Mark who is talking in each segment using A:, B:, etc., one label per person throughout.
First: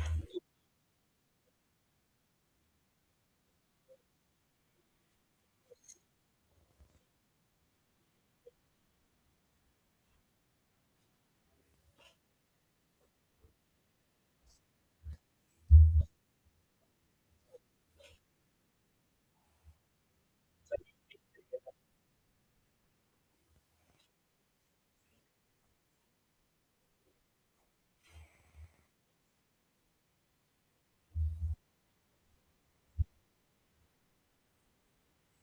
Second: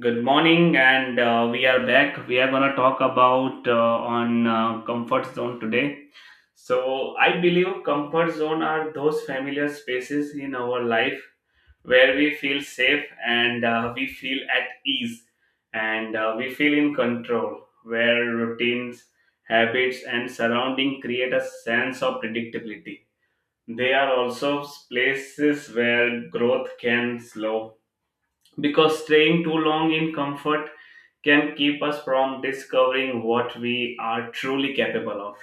A: Good morning, and we are back. We are gonna talk about on comfort zone today. So I believe comfort zone are those familiar spaces in our life where we feel safe and we feel at ease and we feel in control. Where routines, habits, and surrounding create a sense of predictability. They are also places where growth can slow because staying too long in comfort can keep us from discovering what we are truly capable of.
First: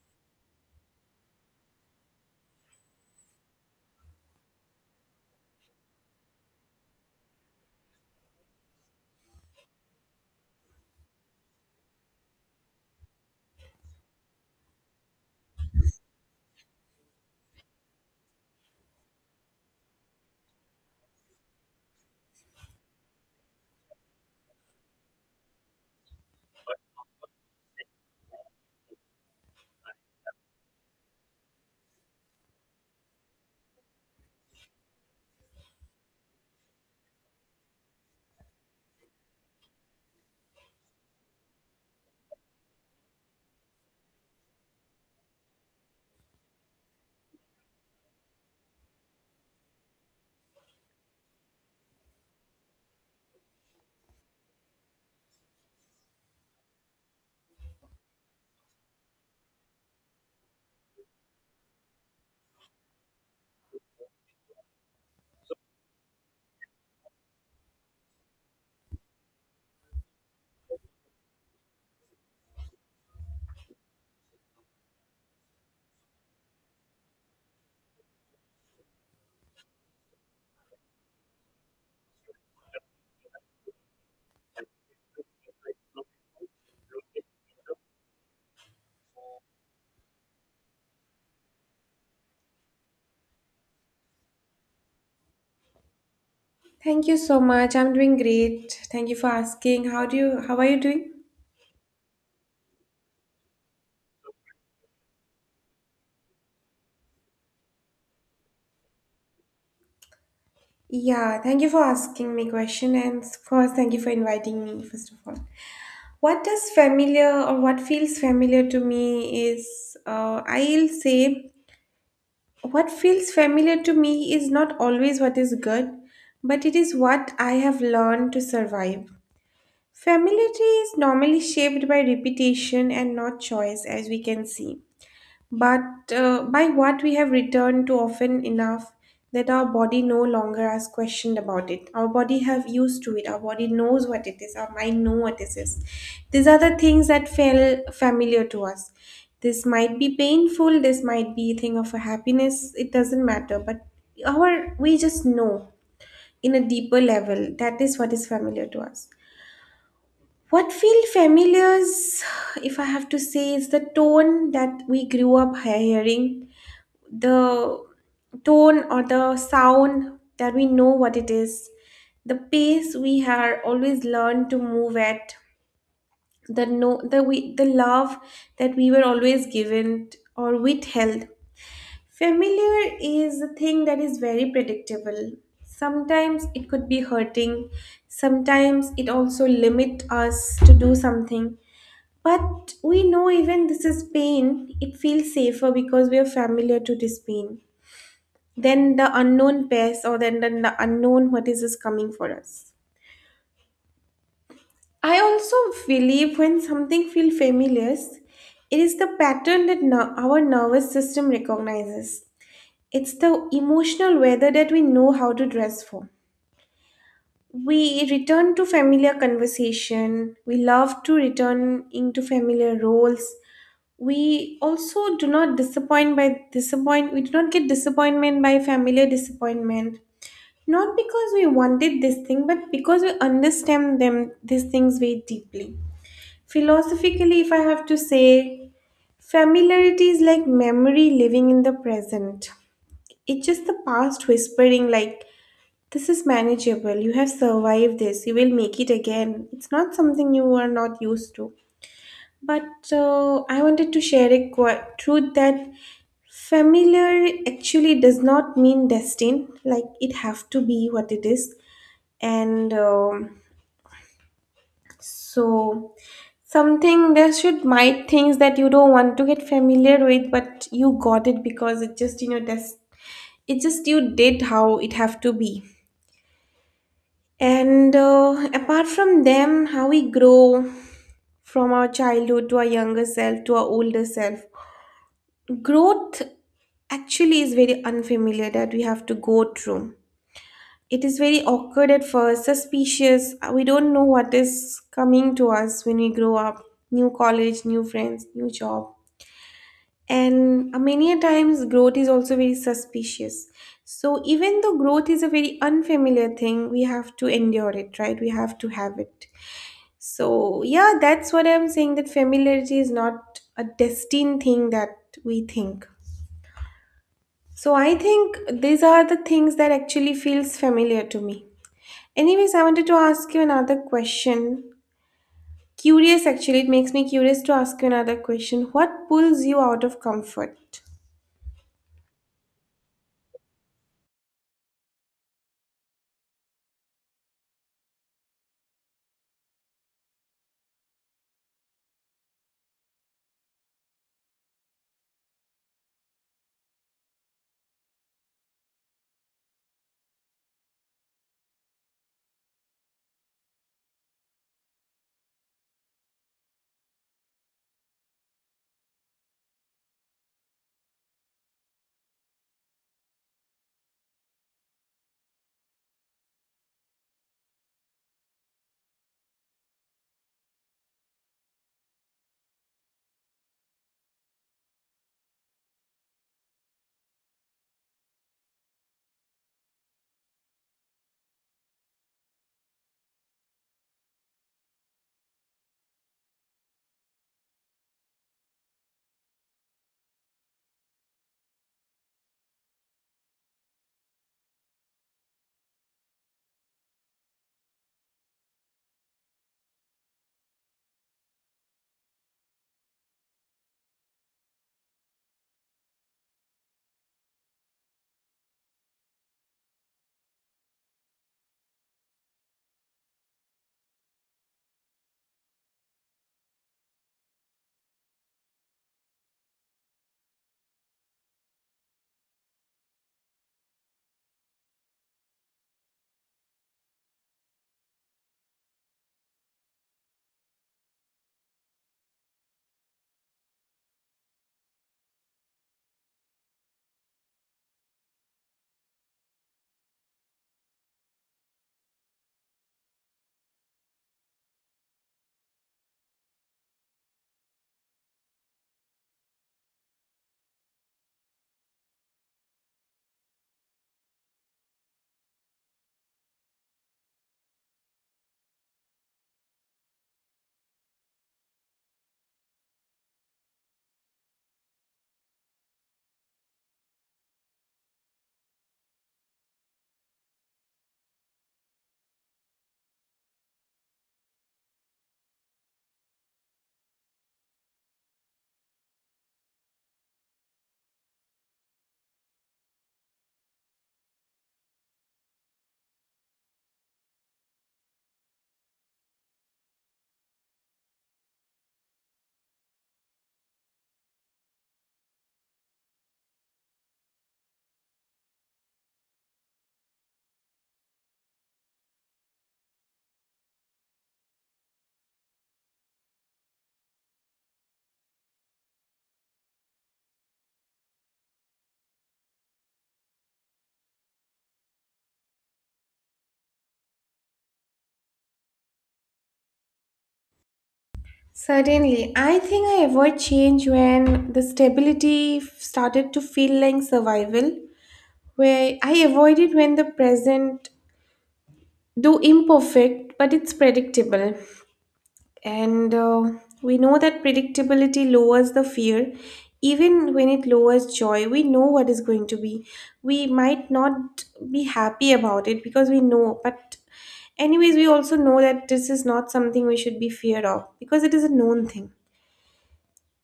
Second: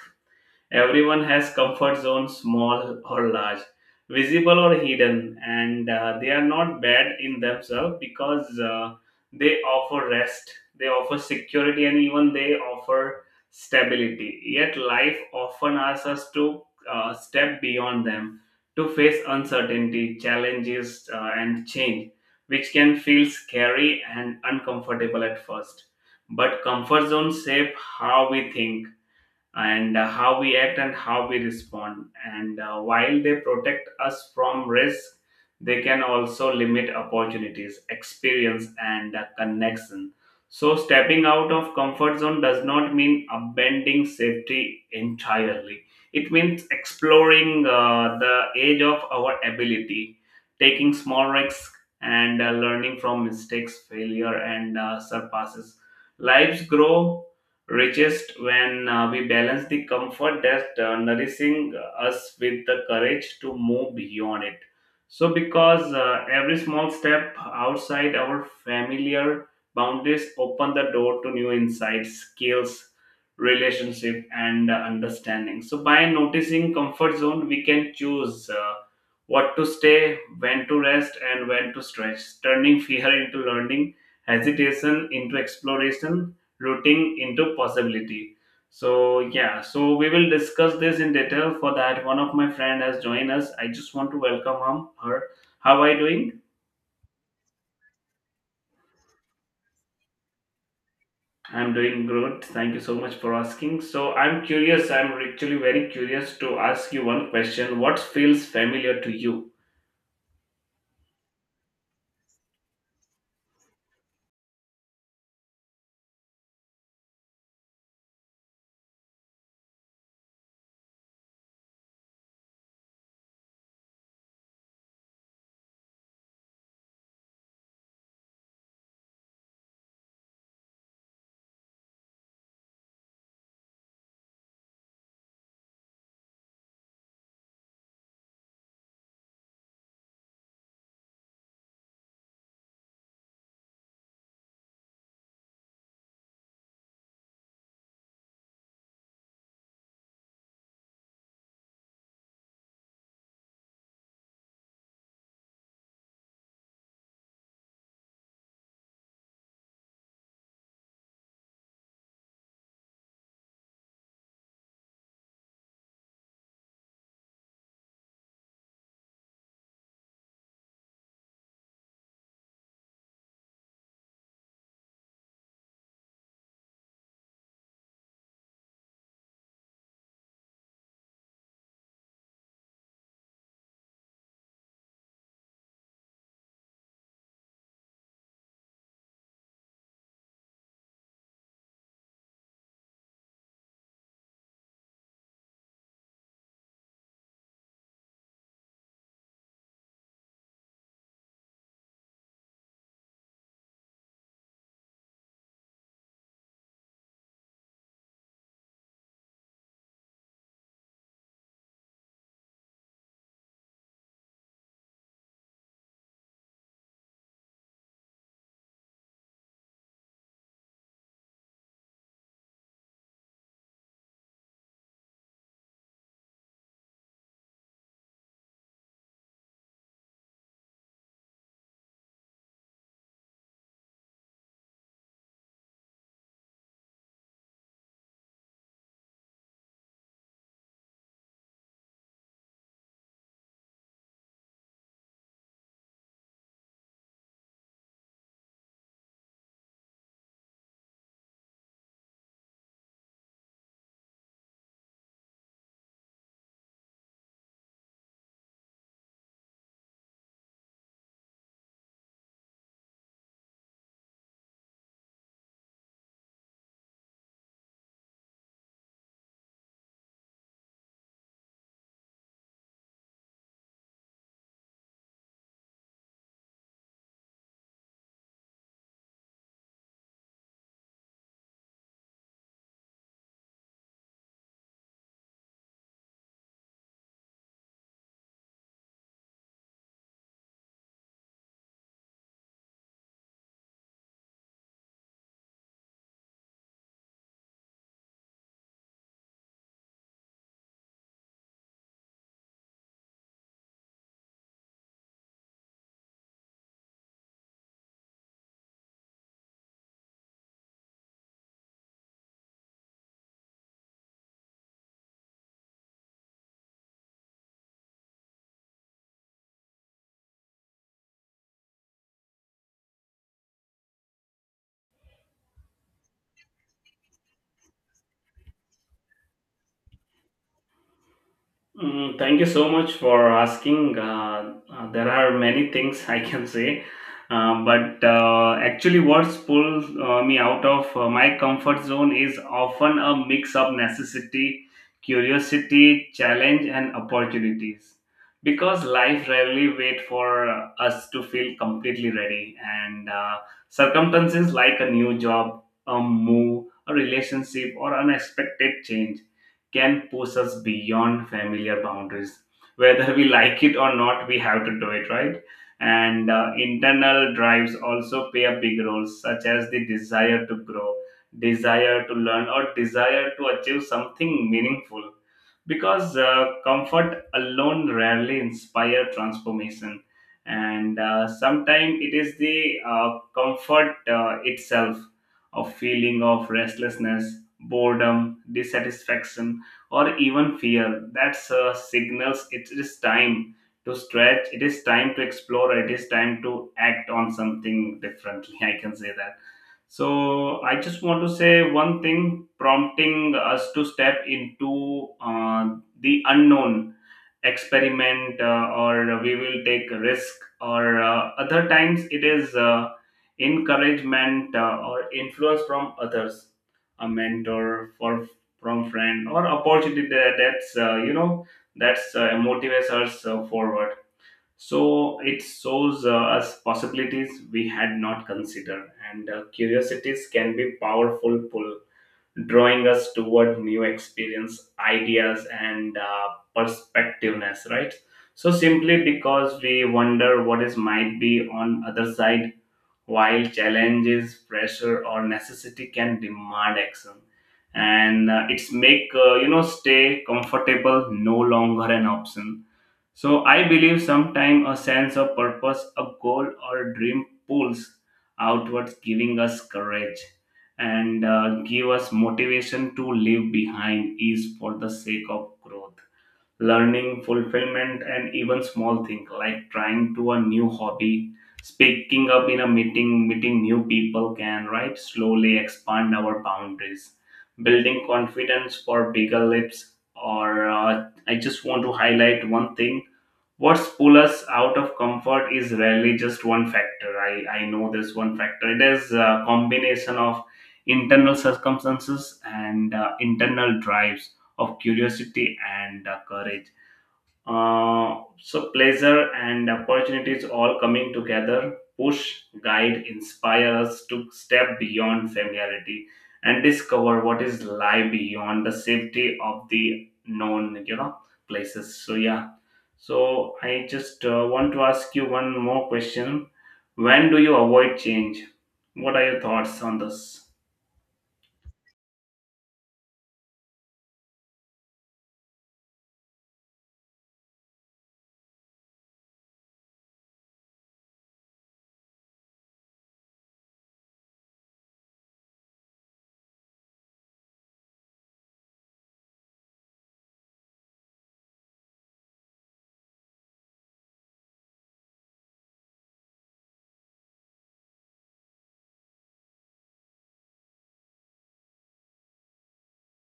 A: Everyone has comfort zones, small or large, visible or hidden, and they are not bad in themselves because they offer rest, they offer security, and even they offer stability. Yet, life often asks us to step beyond them to face uncertainty, challenges, and change, which can feel scary and uncomfortable at first. But comfort zones shape how we think and how we act and how we respond. And while they protect us from risk, they can also limit opportunities, experience, and connection. So, stepping out of comfort zone does not mean abandoning safety entirely. It means exploring the edge of our ability, taking small risks, and learning from mistakes, failure, and surpasses. Lives grow richest when we balance the comfort that nourishing us with the courage to move beyond it, so because every small step outside our familiar boundaries open the door to new insights, skills, relationship, and understanding. So by noticing comfort zone, we can choose what to stay, when to rest, and when to stretch, turning fear into learning, hesitation into exploration, rooting into possibility. So yeah, so we will discuss this in detail. For that, one of my friend has joined us. I just want to welcome him, her. How are you doing?
B: Thank you so much. I'm doing great. Thank you for asking. How are you doing?
A: I'm doing good. Thank you so much for asking. So I'm curious. I'm actually very curious to ask you one question. What feels familiar to you?
B: Yeah, thank you for asking me question and of course thank you for inviting me first of all. What does familiar or what feels familiar to me is I'll say what feels familiar to me is not always what is good, but it is what I have learned to survive. Familiarity is normally shaped by repetition and not choice as we can see. But by what we have returned to often enough that our body no longer asks questions about it, our body have used to it, our body knows what it is, our mind know what it is. These are the things that feel familiar to us. This might be painful, this might be a thing of a happiness, it doesn't matter, but our we just know in a deeper level that is what is familiar to us. What feel familiar is, if I have to say is the tone that we grew up hearing, the tone or the sound that we know what it is, the pace we had always learned to move at, the no the we the love that we were always given or withheld. Familiar is a thing that is very predictable. Sometimes it could be hurting, sometimes it also limit us to do something, but we know even this is pain it feels safer because we are familiar to this pain then the unknown pest, or then the unknown what is this coming for us. I also believe when something feels familiar, it is the pattern that our nervous system recognizes. It's the emotional weather that we know how to dress for. We return to familiar conversation. We love to return into familiar roles. We also do not disappoint by disappoint. We do not get disappointment by familiar disappointment. Not because we wanted this thing, but because we understand them these things very deeply. Philosophically, if I have to say, familiarity is like memory living in the present. It's just the past whispering like this is manageable, you have survived this, you will make it again. It's not something you are not used to. But I wanted to share a truth that familiar actually does not mean destined, like it have to be what it is, and so something there should might things that you don't want to get familiar with but you got it because it just you know that's it just you did how it have to be. And apart from them, how we grow from our childhood to our younger self to our older self, growth actually is very unfamiliar that we have to go through. It is very awkward at first, suspicious. We don't know what is coming to us when we grow up. New college, new friends, new job. And many a times, growth is also very suspicious. So, even though growth is a very unfamiliar thing, we have to endure it, right? We have to have it. So, yeah, that's what I'm saying, that familiarity is not a destined thing that we think. So, I think these are the things that actually feels familiar to me. Anyways, I wanted to ask you another question. Curious, actually, it makes me curious to ask you another question. What pulls you out of comfort?
A: Mm, thank you so much for asking. There are many things I can say, but actually, what pulls me out of my comfort zone is often a mix of necessity, curiosity, challenge, and opportunities. Because life rarely waits for us to feel completely ready, and circumstances like a new job, a move, a relationship, or unexpected change can push us beyond familiar boundaries. Whether we like it or not, we have to do it, right? And internal drives also play a big role, such as the desire to grow, desire to learn, or desire to achieve something meaningful because comfort alone rarely inspire transformation, and sometimes it is the comfort itself, a feeling of restlessness, boredom, dissatisfaction, or even fear that's signals it is time to stretch, it is time to explore, it is time to act on something differently. I can say that. So I just want to say one thing, prompting us to step into the unknown, experiment or we will take a risk, or other times it is encouragement or influence from others, a mentor for from friend or opportunity that, that's you know, that's motivates us forward. So it shows us possibilities we had not considered, and curiosities can be powerful pull, drawing us toward new experience, ideas, and perspectiveness. Right. So simply because we wonder what is might be on other side, while challenges, pressure, or necessity can demand action, and it's make you know stay comfortable no longer an option. So I believe sometimes a sense of purpose, a goal, or a dream pulls outwards, giving us courage and give us motivation to leave behind is for the sake of growth, learning, fulfillment, and even small things like trying to a new hobby, speaking up in a meeting, meeting new people can right slowly expand our boundaries, building confidence for bigger lips. Or I just want to highlight one thing, what pull us out of comfort is rarely just one factor. I know this one factor, it is a combination of internal circumstances and internal drives, of curiosity and courage, so pleasure and opportunities all coming together push, guide, inspire us to step beyond familiarity and discover what is lie beyond the safety of the known, you know, places. So yeah. So I just want to ask you one more question. When do you avoid change? What are your thoughts on this?
B: Certainly, I think I avoid change when the stability started to feel like survival, where I avoid it when the present, though imperfect, but it's predictable. And we know that predictability lowers the fear. Even when it lowers joy, we know what is going to be. We might not be happy about it because we know, but anyways, we also know that this is not something we should be feared of because it is a known thing.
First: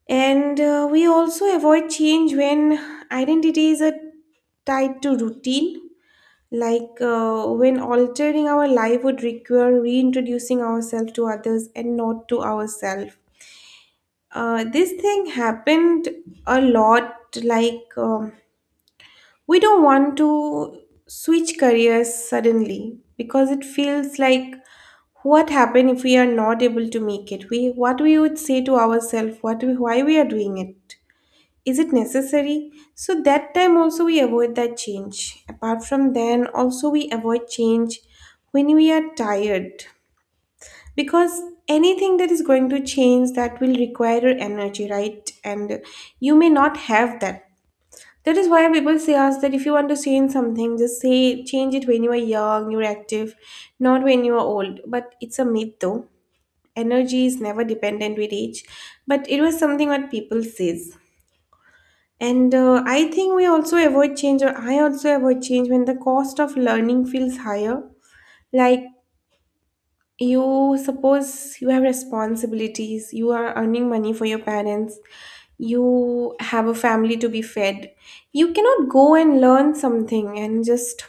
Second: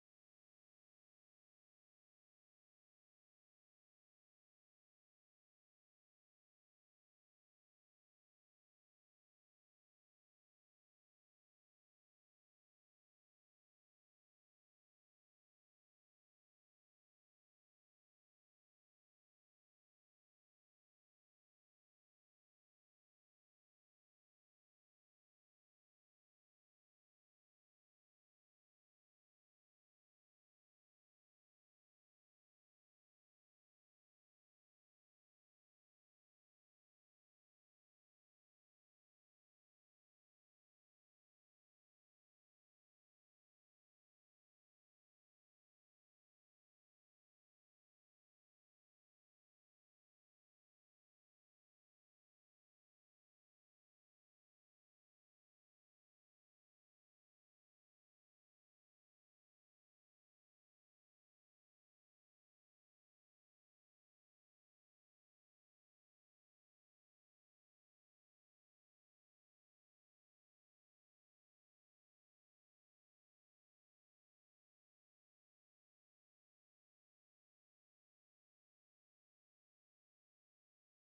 B: And we also avoid change when identity is a tied to routine. Like when altering our life would require reintroducing ourselves to others and not to ourselves, this thing happened a lot. Like, we don't want to switch careers suddenly because it feels like what happened if we are not able to make it? We what we would say to ourselves, what we, why we are doing it? Is it necessary? So that time also we avoid that change. Apart from then, also we avoid change when we are tired because anything that is going to change that will require your energy, right? And you may not have that. That is why people say us that if you want to change something just say change it when you are young, you're active, not when you are old. But it's a myth though. Energy is never dependent with age, but it was something what people says. And I think we also avoid change, or I also avoid change when the cost of learning feels higher. Like, you suppose you have responsibilities, you are earning money for your parents, you have a family to be fed, you cannot go and learn something and just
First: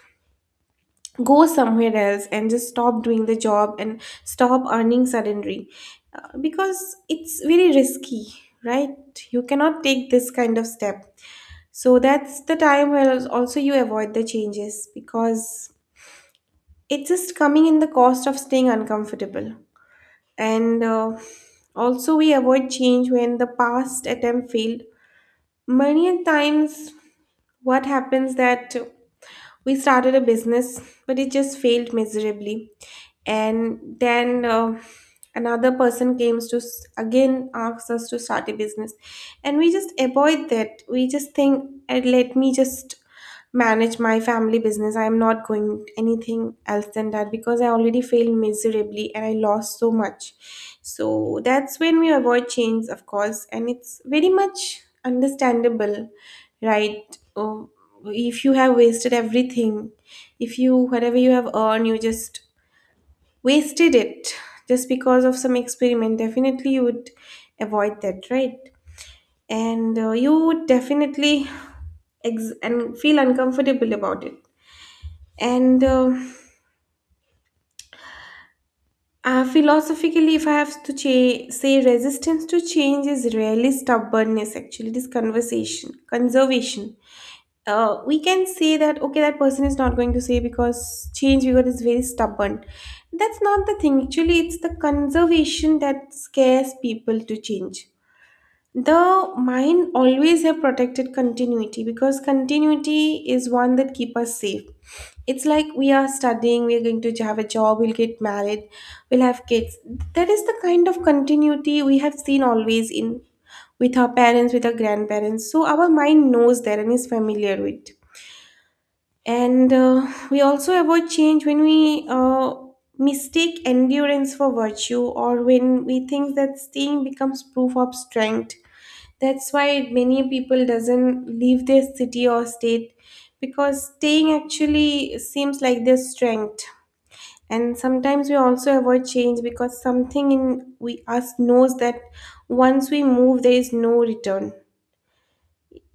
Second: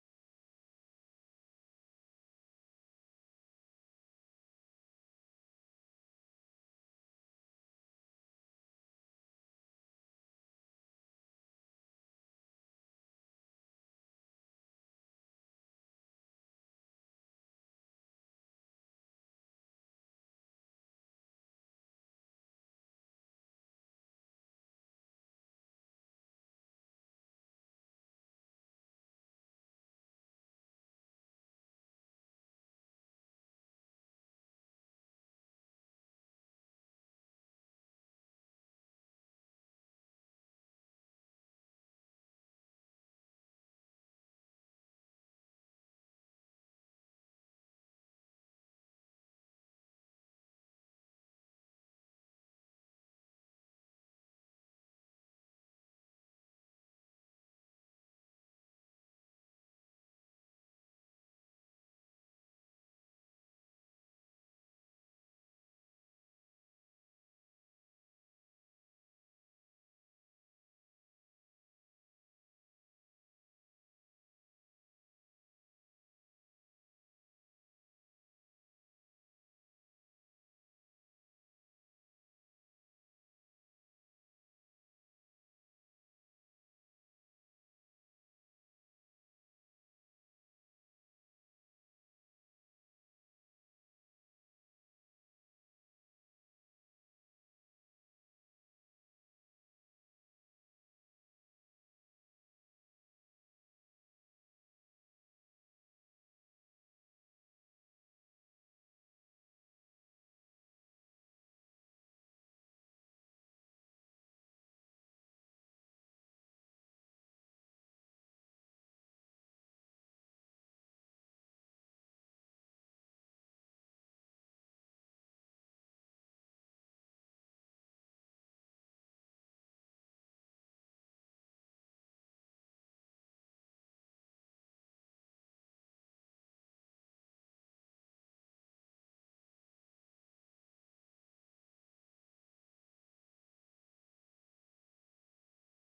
B: go somewhere else and just stop doing the job and stop earning suddenly. Because it's very risky, right? You cannot take this kind of step. So that's the time where also you avoid the changes because it's just coming in the cost of staying uncomfortable. And also we avoid change when the past attempt failed. Many a times what happens that we started a business but it just failed miserably, and then another person came to again asks us to start a business, and we just avoid that, we just think, let me just manage my family business, I'm not going anything else than that because I already failed miserably and I lost so much." So that's when we avoid change, of course, and it's very much understandable, right? Oh, if you have wasted everything, if you, whatever you have earned, you just wasted it just because of some experiment, definitely you would avoid that, right? And you would definitely and feel uncomfortable about it. And philosophically, if I have to say, resistance to change is rarely stubbornness. Actually, it is conversation, conservation. We can say that okay that person is not going to say because change because is very stubborn. That's not the thing. Actually, it's the conservation that scares people to change. The mind always have protected continuity because continuity is one that keep us safe. It's like we are studying, we are going to have a job, we'll get married, we'll have kids. That is the kind of continuity we have seen always in, with our parents, with our grandparents, so our mind knows that and is familiar with. And we also avoid change when we mistake endurance for virtue, or when we think that staying becomes proof of strength. That's why many people doesn't leave their city or state because staying actually seems like their strength. And sometimes we also avoid change because something in we us knows that once we move there is no return.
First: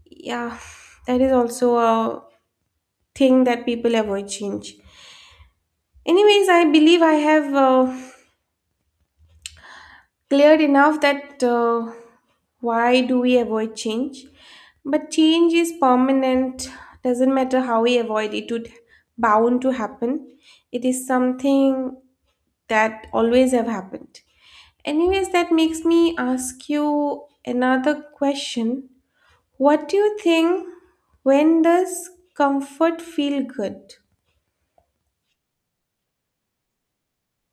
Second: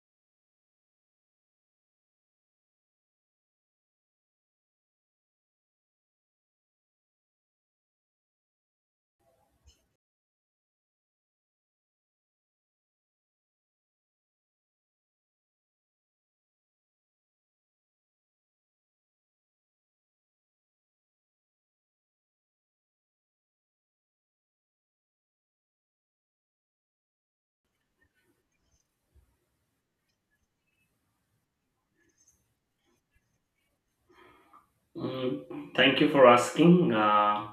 B: Yeah, that is also a thing that people avoid change. Anyways, I believe I have cleared enough that why do we avoid change? But change is permanent, doesn't matter how we avoid it, it would bound to happen. It is something that always have happened. Anyways, that makes me ask you another question. What do you think, when does comfort feel good?
A: Mm, thank you for asking.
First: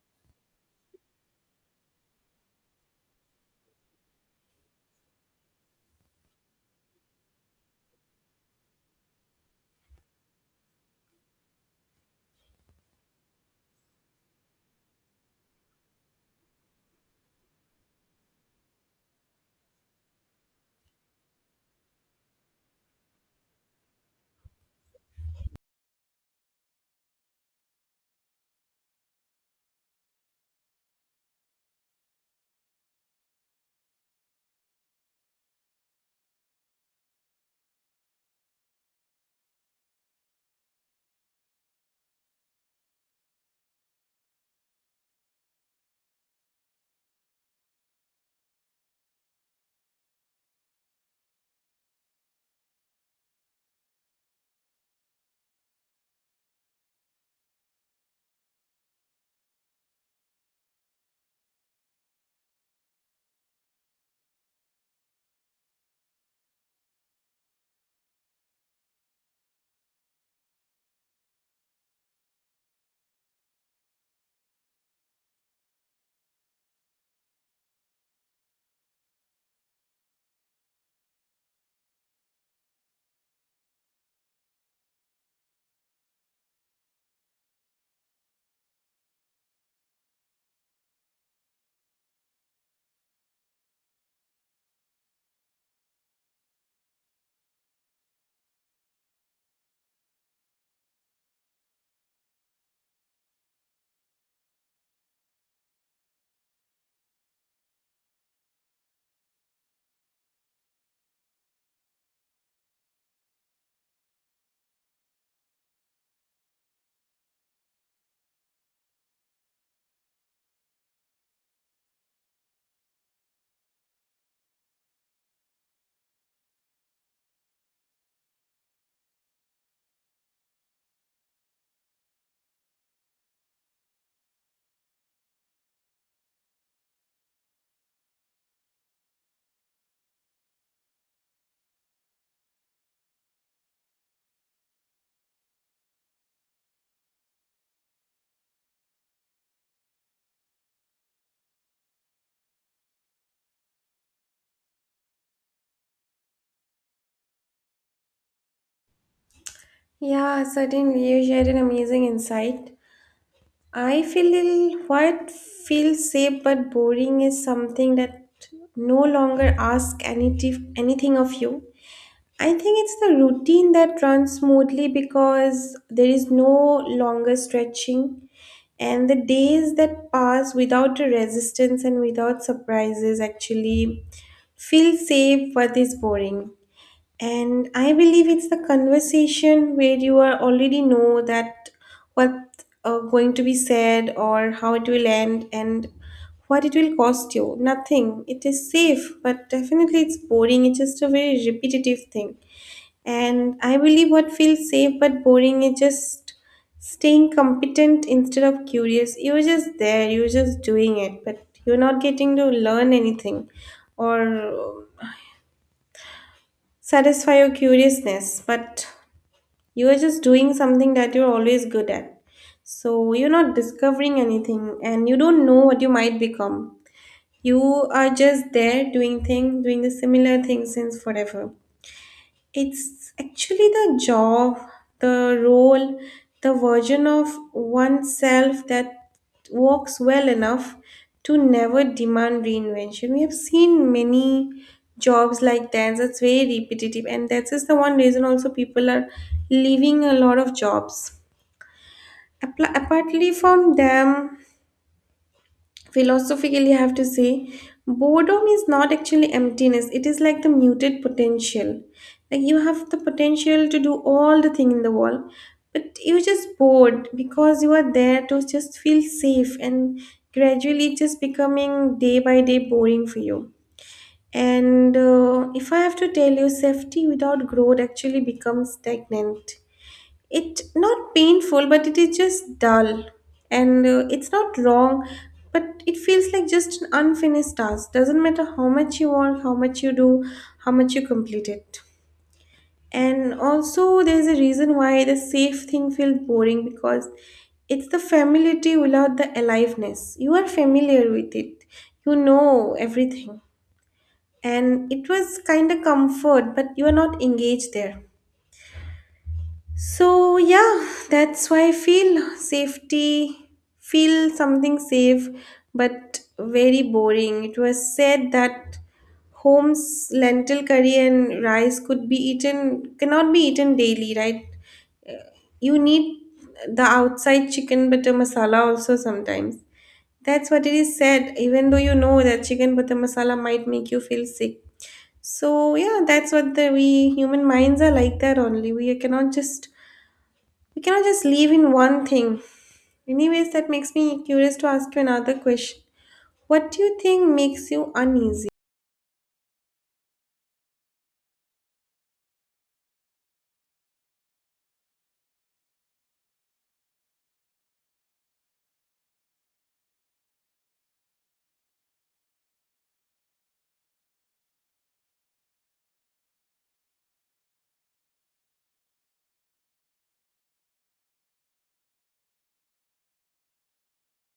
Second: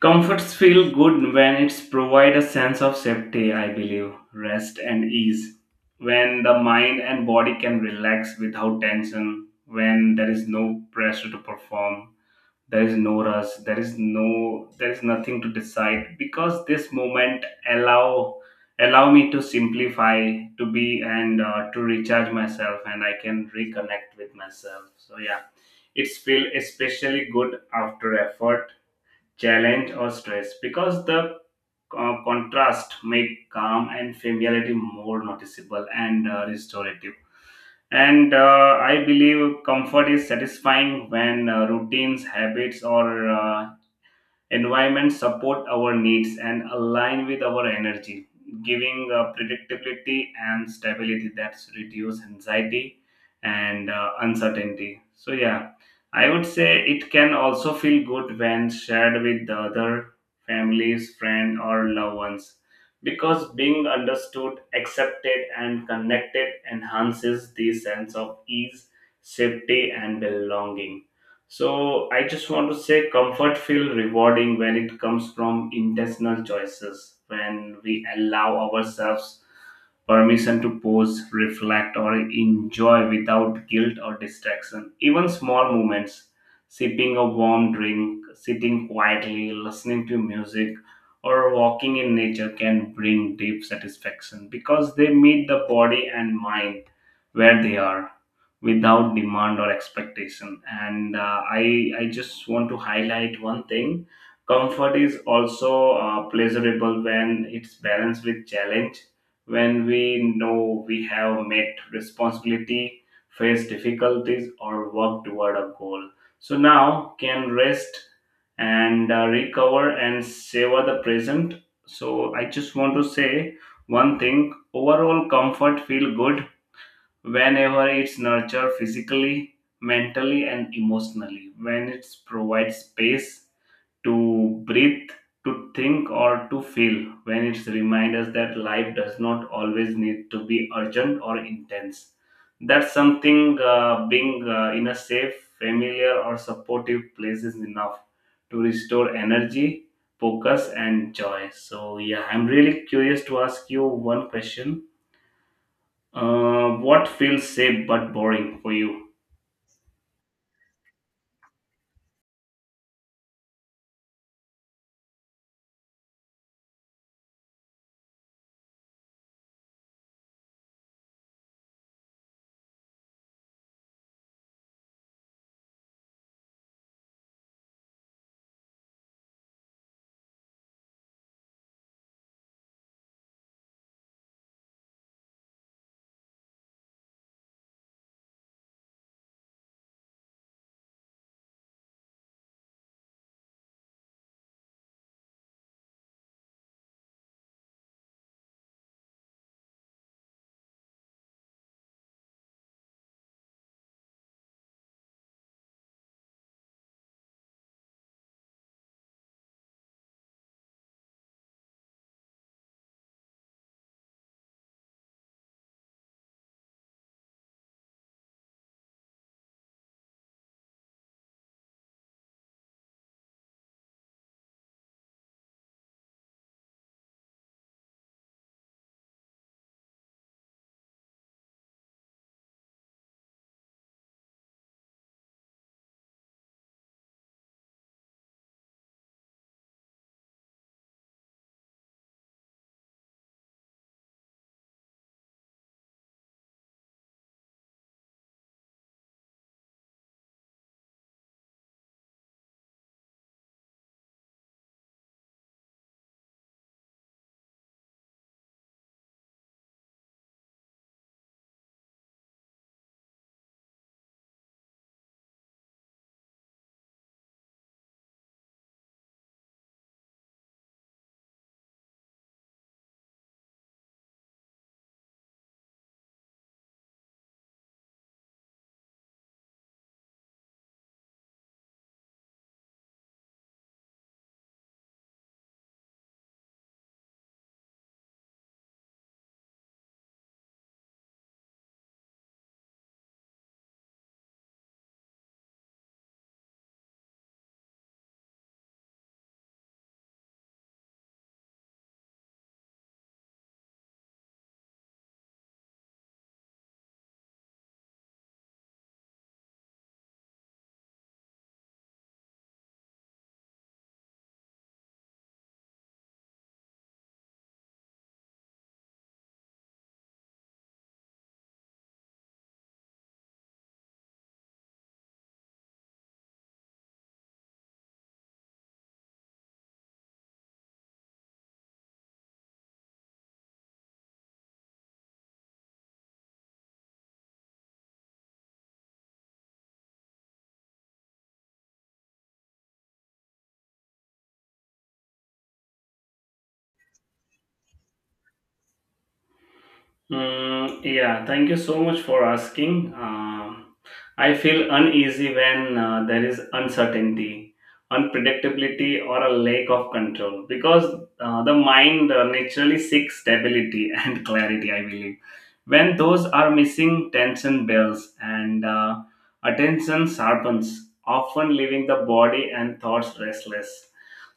A: Comforts feel good when it's provide a sense of safety, I believe, rest and ease. When the mind and body can relax without tension, when there is no pressure to perform, there is no rush, there is no there is nothing to decide because this moment allow allow me to simplify, to be and to recharge myself and I can reconnect with myself. So yeah, it's feel especially good after effort, challenge, or stress because the contrast make calm and familiarity more noticeable and restorative, and I believe comfort is satisfying when routines, habits, or environment support our needs and align with our energy, giving predictability and stability that's reduce anxiety and uncertainty. So yeah, I would say it can also feel good when shared with the other, families, friend, or loved ones, because being understood, accepted, and connected enhances the sense of ease, safety, and belonging. So I just want to say comfort feel rewarding when it comes from intentional choices, when we allow ourselves permission to pause, reflect, or enjoy without guilt or distraction. Even small moments, sipping a warm drink, sitting quietly, listening to music, or walking in nature can bring deep satisfaction because they meet the body and mind where they are without demand or expectation. And I just want to highlight one thing, comfort is also pleasurable when it's balanced with challenge, when we know we have met responsibility, faced difficulties, or worked toward a goal, so now can rest and recover and savor the present. So I just want to say one thing, overall comfort feel good whenever it's nurtured physically, mentally, and emotionally, when it provides space to breathe, to think, or to feel, when it reminds us that life does not always need to be urgent or intense. That's something being in a safe, familiar, or supportive place is enough to restore energy, focus, and joy. So, yeah, I'm really curious to ask you one question. What feels safe but boring for you?
B: Yeah, certainly you shared an amazing insight. I feel what feels safe but boring is something that no longer asks anything of you. I think it's the routine that runs smoothly because there is no longer stretching, and the days that pass without a resistance and without surprises actually feel safe but is boring. And I believe it's the conversation where you are already know that what going to be said or how it will end and what it will cost you. Nothing. It is safe, but definitely it's boring. It's just a very repetitive thing. And I believe what feels safe but boring is just staying competent instead of curious. You're just there, you're just doing it, but you're not getting to learn anything or satisfy your curiousness. But you are just doing something that you're always good at. So you're not discovering anything and you don't know what you might become. You are just there doing thing doing the similar thing since forever. It's actually the job, the role, the version of oneself that works well enough to never demand reinvention. We have seen many jobs like that, that's very repetitive, and that is the one reason also people are leaving a lot of jobs. Apart from them, philosophically I have to say boredom is not actually emptiness, it is like the muted potential. Like you have the potential to do all the thing in the world, but you're just bored because you are there to just feel safe and gradually just becoming day by day boring for you. And if I have to tell you, safety without growth actually becomes stagnant. It not painful, but it is just dull. And it's not wrong, but it feels like just an unfinished task. Doesn't matter how much you want, how much you do, how much you complete it. And also there's a reason why the safe thing feels boring, because it's the familiarity without the aliveness. You are familiar with it, you know everything, and it was kind of comfort, but you are not engaged there. So yeah, that's why I feel safety, feel something safe, but very boring. It was said that home's lentil curry and rice could be eaten, cannot be eaten daily, right? You need the outside chicken butter masala also sometimes. That's what it is said, even though you know that chicken butter masala might make you feel sick. So yeah, that's what the we human minds are like that only. We cannot just live in one thing. Anyways, that makes me curious to ask you another question. What do you think makes you uneasy?
A: Mm, yeah, thank you so much for asking. Um, I feel uneasy when there is uncertainty, unpredictability, or a lack of control because the mind naturally seeks stability and clarity, I believe. When those are missing, tension builds and attention sharpens, often leaving the body and thoughts restless.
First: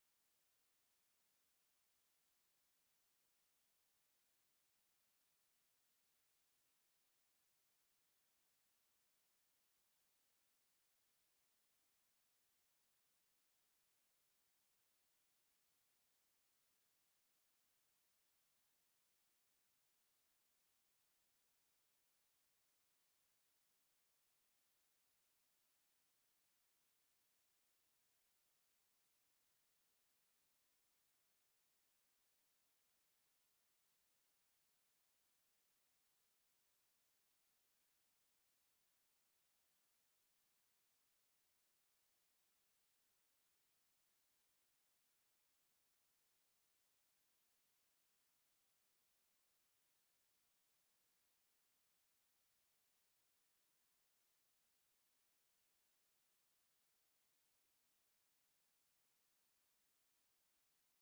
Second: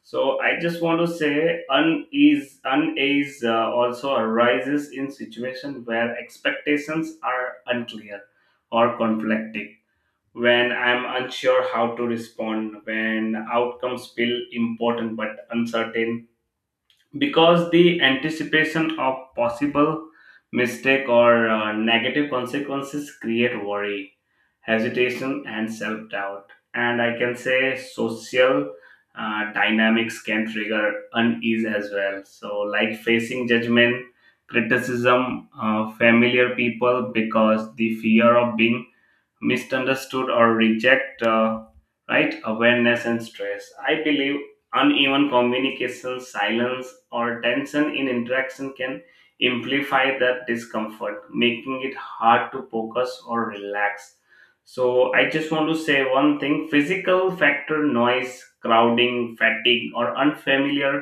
A: So I just want to say unease also arises in situations where expectations are unclear or conflicting. When I'm unsure how to respond, when outcomes feel important but uncertain, because the anticipation of possible mistake or negative consequences create worry, hesitation, and self-doubt. And I can say social dynamics can trigger unease as well, so like facing judgment, criticism familiar people, because the fear of being misunderstood or reject right, awareness and stress, I believe uneven communication, silence, or tension in interaction can amplify that discomfort, making it hard to focus or relax. So I just want to say one thing, physical factor, noise, crowding, fatigue, or unfamiliar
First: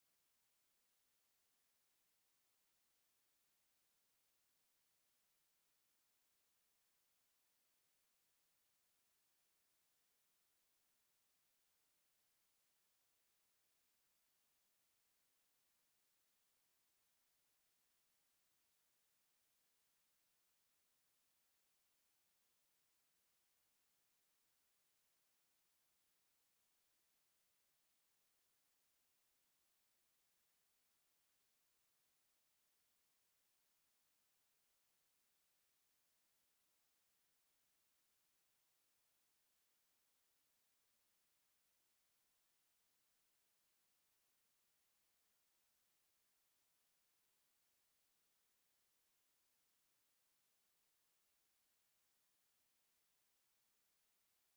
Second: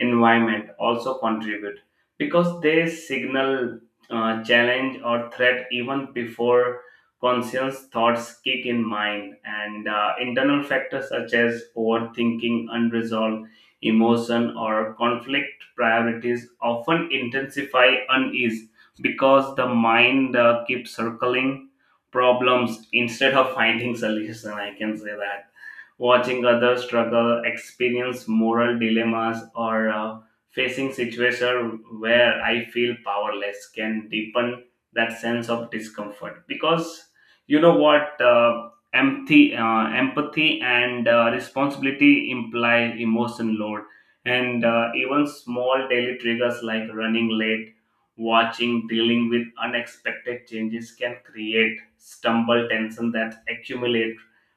A: environment also contribute because they signal challenge or threat even before conscious thoughts kick in mind. And internal factors such as overthinking, unresolved emotion, or conflict priorities often intensify unease because the mind keeps circling problems instead of finding solution, I can say that. Watching others struggle, experience moral dilemmas, or facing situations where I feel powerless can deepen that sense of discomfort. Because you know what, empathy, and responsibility imply emotion load, and even small daily triggers like running late. Watching, dealing with unexpected changes can create stumble tension that accumulate,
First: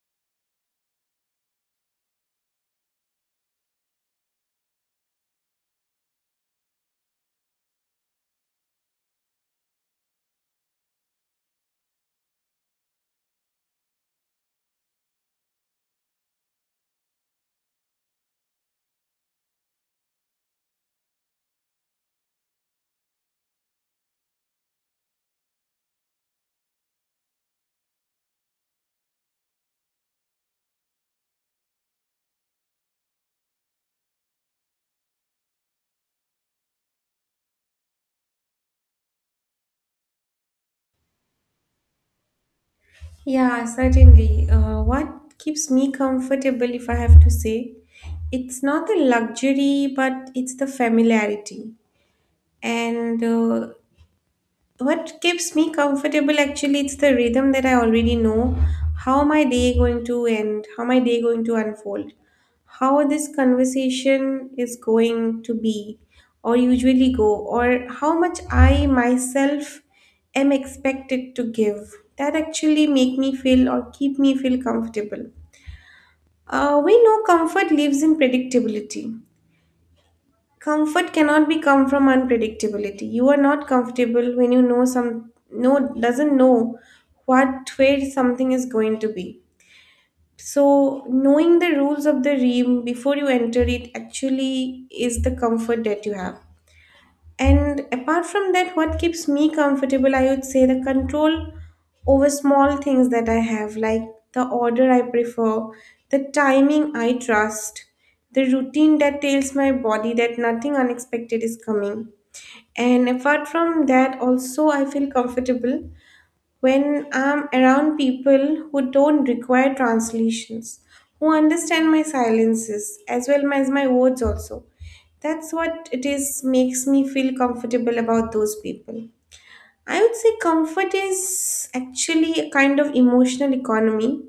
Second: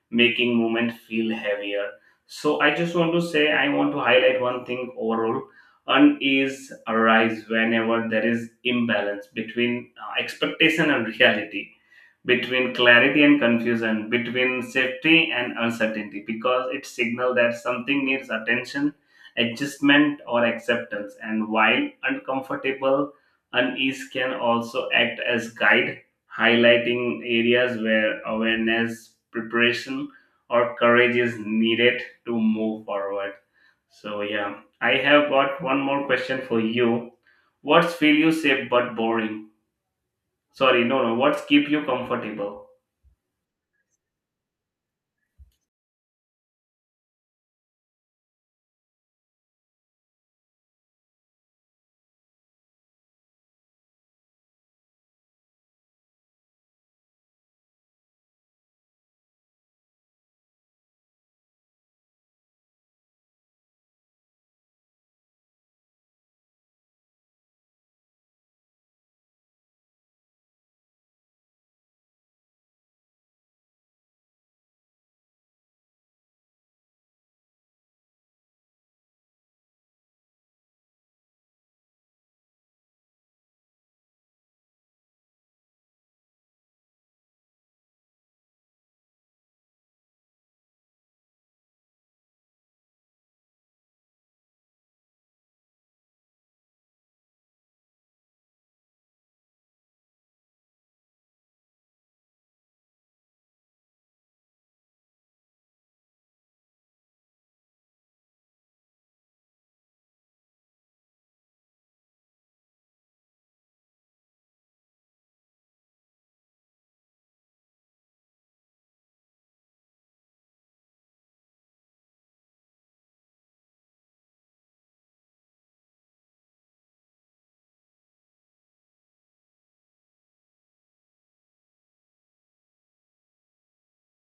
A: making movement feel heavier. So I just want to say I want to highlight one thing, overall unease arise whenever there is imbalance between expectation and reality, between clarity and confusion, between safety and uncertainty, because it signals that something needs attention, adjustment, or acceptance. And while uncomfortable, unease can also act as guide, highlighting areas where awareness, preparation, or courage is needed to move forward. So yeah, I have got one more question for you. What's feel you safe but boring? Sorry, no, no. What's keep you comfortable?
B: Yeah, certainly. What keeps me comfortable, if I have to say, it's not the luxury, but it's the familiarity. And What keeps me comfortable, actually it's the rhythm that I already know. How my day going to end? How my day going to unfold? How this conversation is going to be or usually go, or how much I myself am expected to give. That actually make me feel or keep me feel comfortable. We know comfort lives in predictability. Comfort cannot be come from unpredictability. You are not comfortable when you know some no doesn't know what way something is going to be. So knowing the rules of the game before you enter it actually is the comfort that you have. And apart from that, what keeps me comfortable, I would say the control over small things that I have, like the order I prefer, the timing I trust, the routine that tells my body that nothing unexpected is coming. And apart from that, also I feel comfortable when I'm around people who don't require translations, who understand my silences as well as my words also. That's what it is makes me feel comfortable about those people. I would say comfort is actually a kind of emotional economy.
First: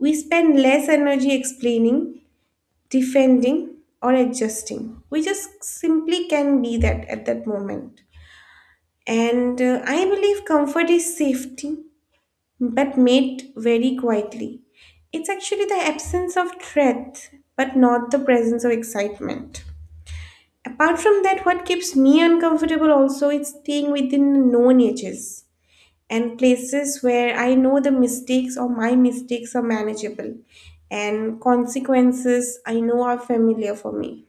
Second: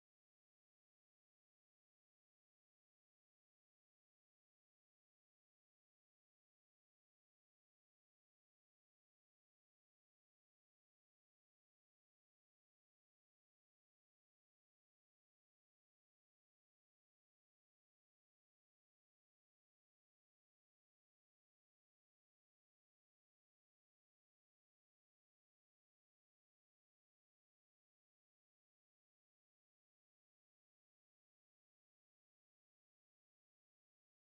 B: We spend less energy explaining, defending, or adjusting. We just simply can be that at that moment. And I believe comfort is safety, but made very quietly. It's actually the absence of threat, but not the presence of excitement. Apart from that, what keeps me uncomfortable also is staying within known edges and places where I know the mistakes or my mistakes are manageable and consequences I know are familiar for me.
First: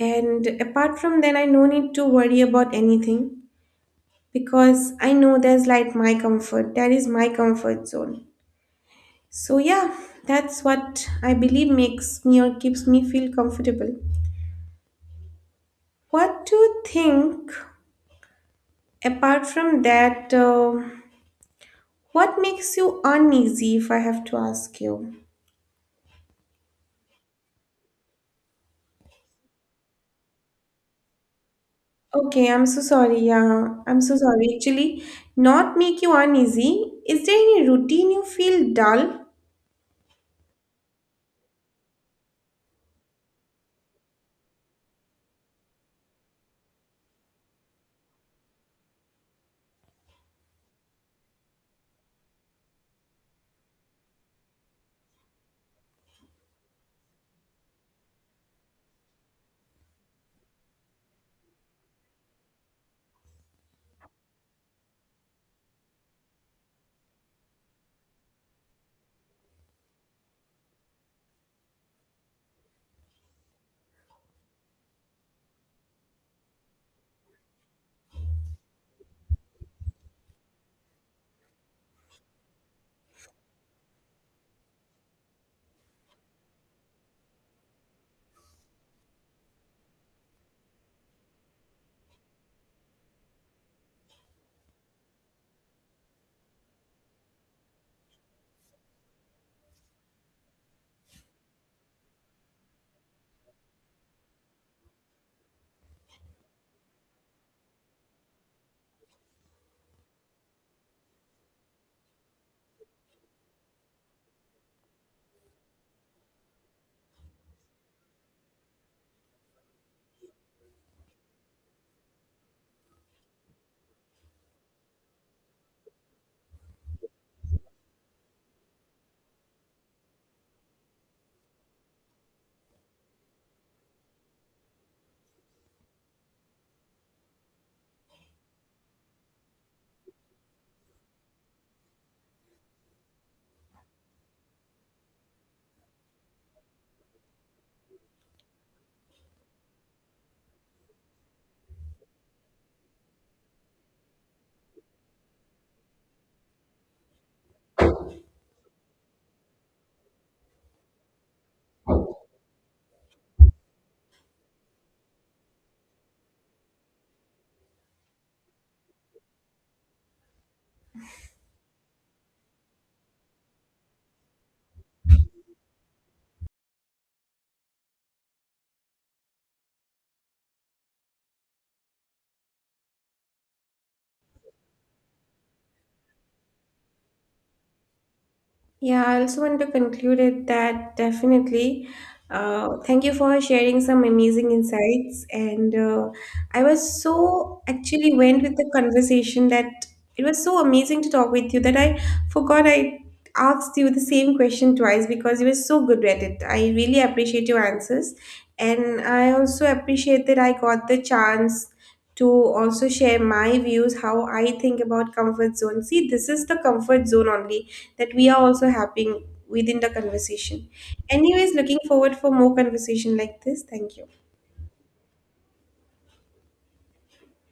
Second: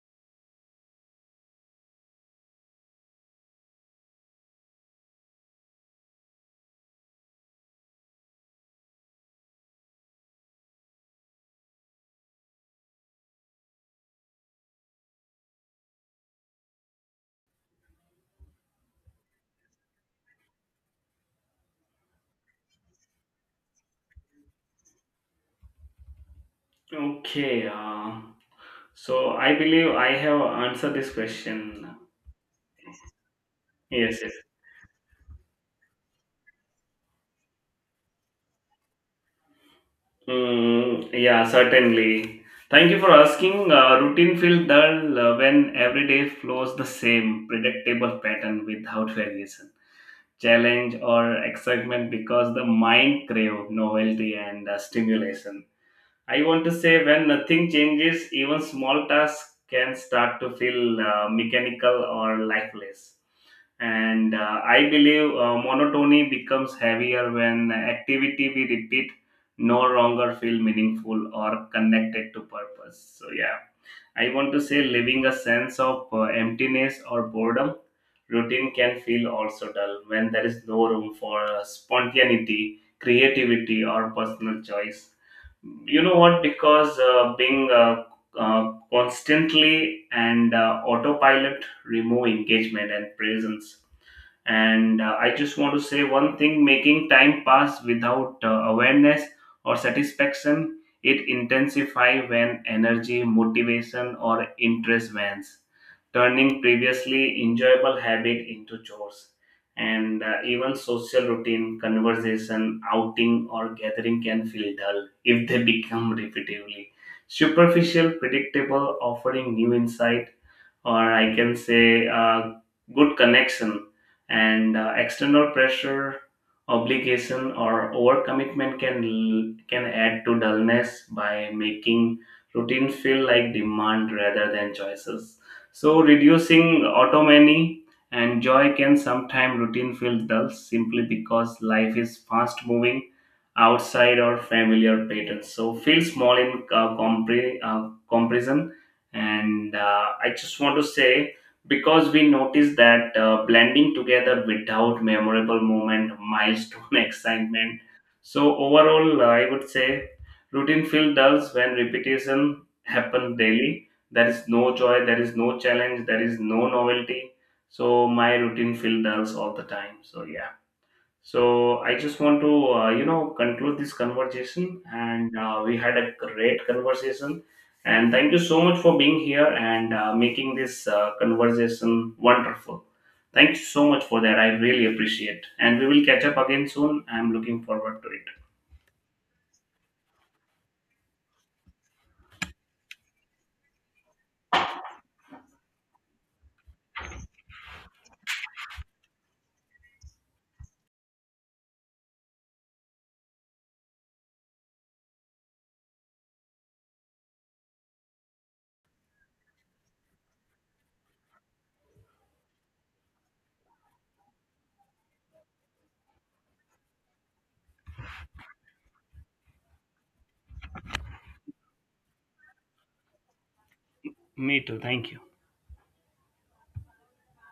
B: And apart from that, I no need to worry about anything because I know there's like my comfort. That is my comfort zone. So yeah, that's what I believe makes me or keeps me feel comfortable. What do you think apart from that, what makes you uneasy if I have to ask you?
A: Okay, so I believe I have answered this question.
B: Okay, I'm so sorry. Yeah, I'm so
A: Yes, yes.
B: sorry. Actually, not make you uneasy. Is there any routine you feel dull?
A: Mm, yeah, certainly. Thank you for asking. Routine feels dull when every day flows the same predictable pattern without variation, challenge, or excitement, because the mind crave novelty and stimulation. I want to say when nothing changes, even small tasks can start to feel mechanical or lifeless. And I believe monotony becomes heavier when activity we repeat no longer feel meaningful or connected to purpose. So yeah, I want to say living a sense of emptiness or boredom, routine can feel also dull when there is no room for spontaneity, creativity, or personal choice, you know what, because being constantly and autopilot remove engagement and presence. And I just want to say one thing, making time pass without awareness or satisfaction, it intensify when energy, motivation, or interest wanes, turning previously enjoyable habit into chores. And even social routine, conversation, outing, or gathering can feel dull if they become repetitively superficial, predictable, offering new insight, or I can say good connection. And external pressure, obligation, or overcommitment can can add to dullness by making routine feel like demand rather than choices, so reducing autonomy and joy can sometimes routine feel dull simply because life is fast moving outside our familiar patterns, so feel small in comparison. And I just want to say because we noticed that blending together without memorable moment, milestone, excitement. So overall, I would say routine feel dulls when repetition happen daily. There is no joy, there is no challenge, there is no novelty. So my routine feel dulls all the time. So yeah. So I just want to you know conclude this conversation, and we had a great conversation. And thank you so much for being here and making this conversation wonderful. Thank you so much for that. I really appreciate. And we will catch up again soon. I'm looking forward to it.
B: Yeah, I also want to conclude it that definitely. Thank you for sharing some amazing insights. And I was so actually went with the conversation that it was so amazing to talk with you that I forgot I asked you the same question twice because you were so good at it. I really appreciate your answers. And I also appreciate that I got the chance to also share my views how I think about comfort zone. See, this is the comfort zone only that we are also having within the conversation. Anyways, looking forward for more conversation like this. Thank you.
A: Me too. Thank you.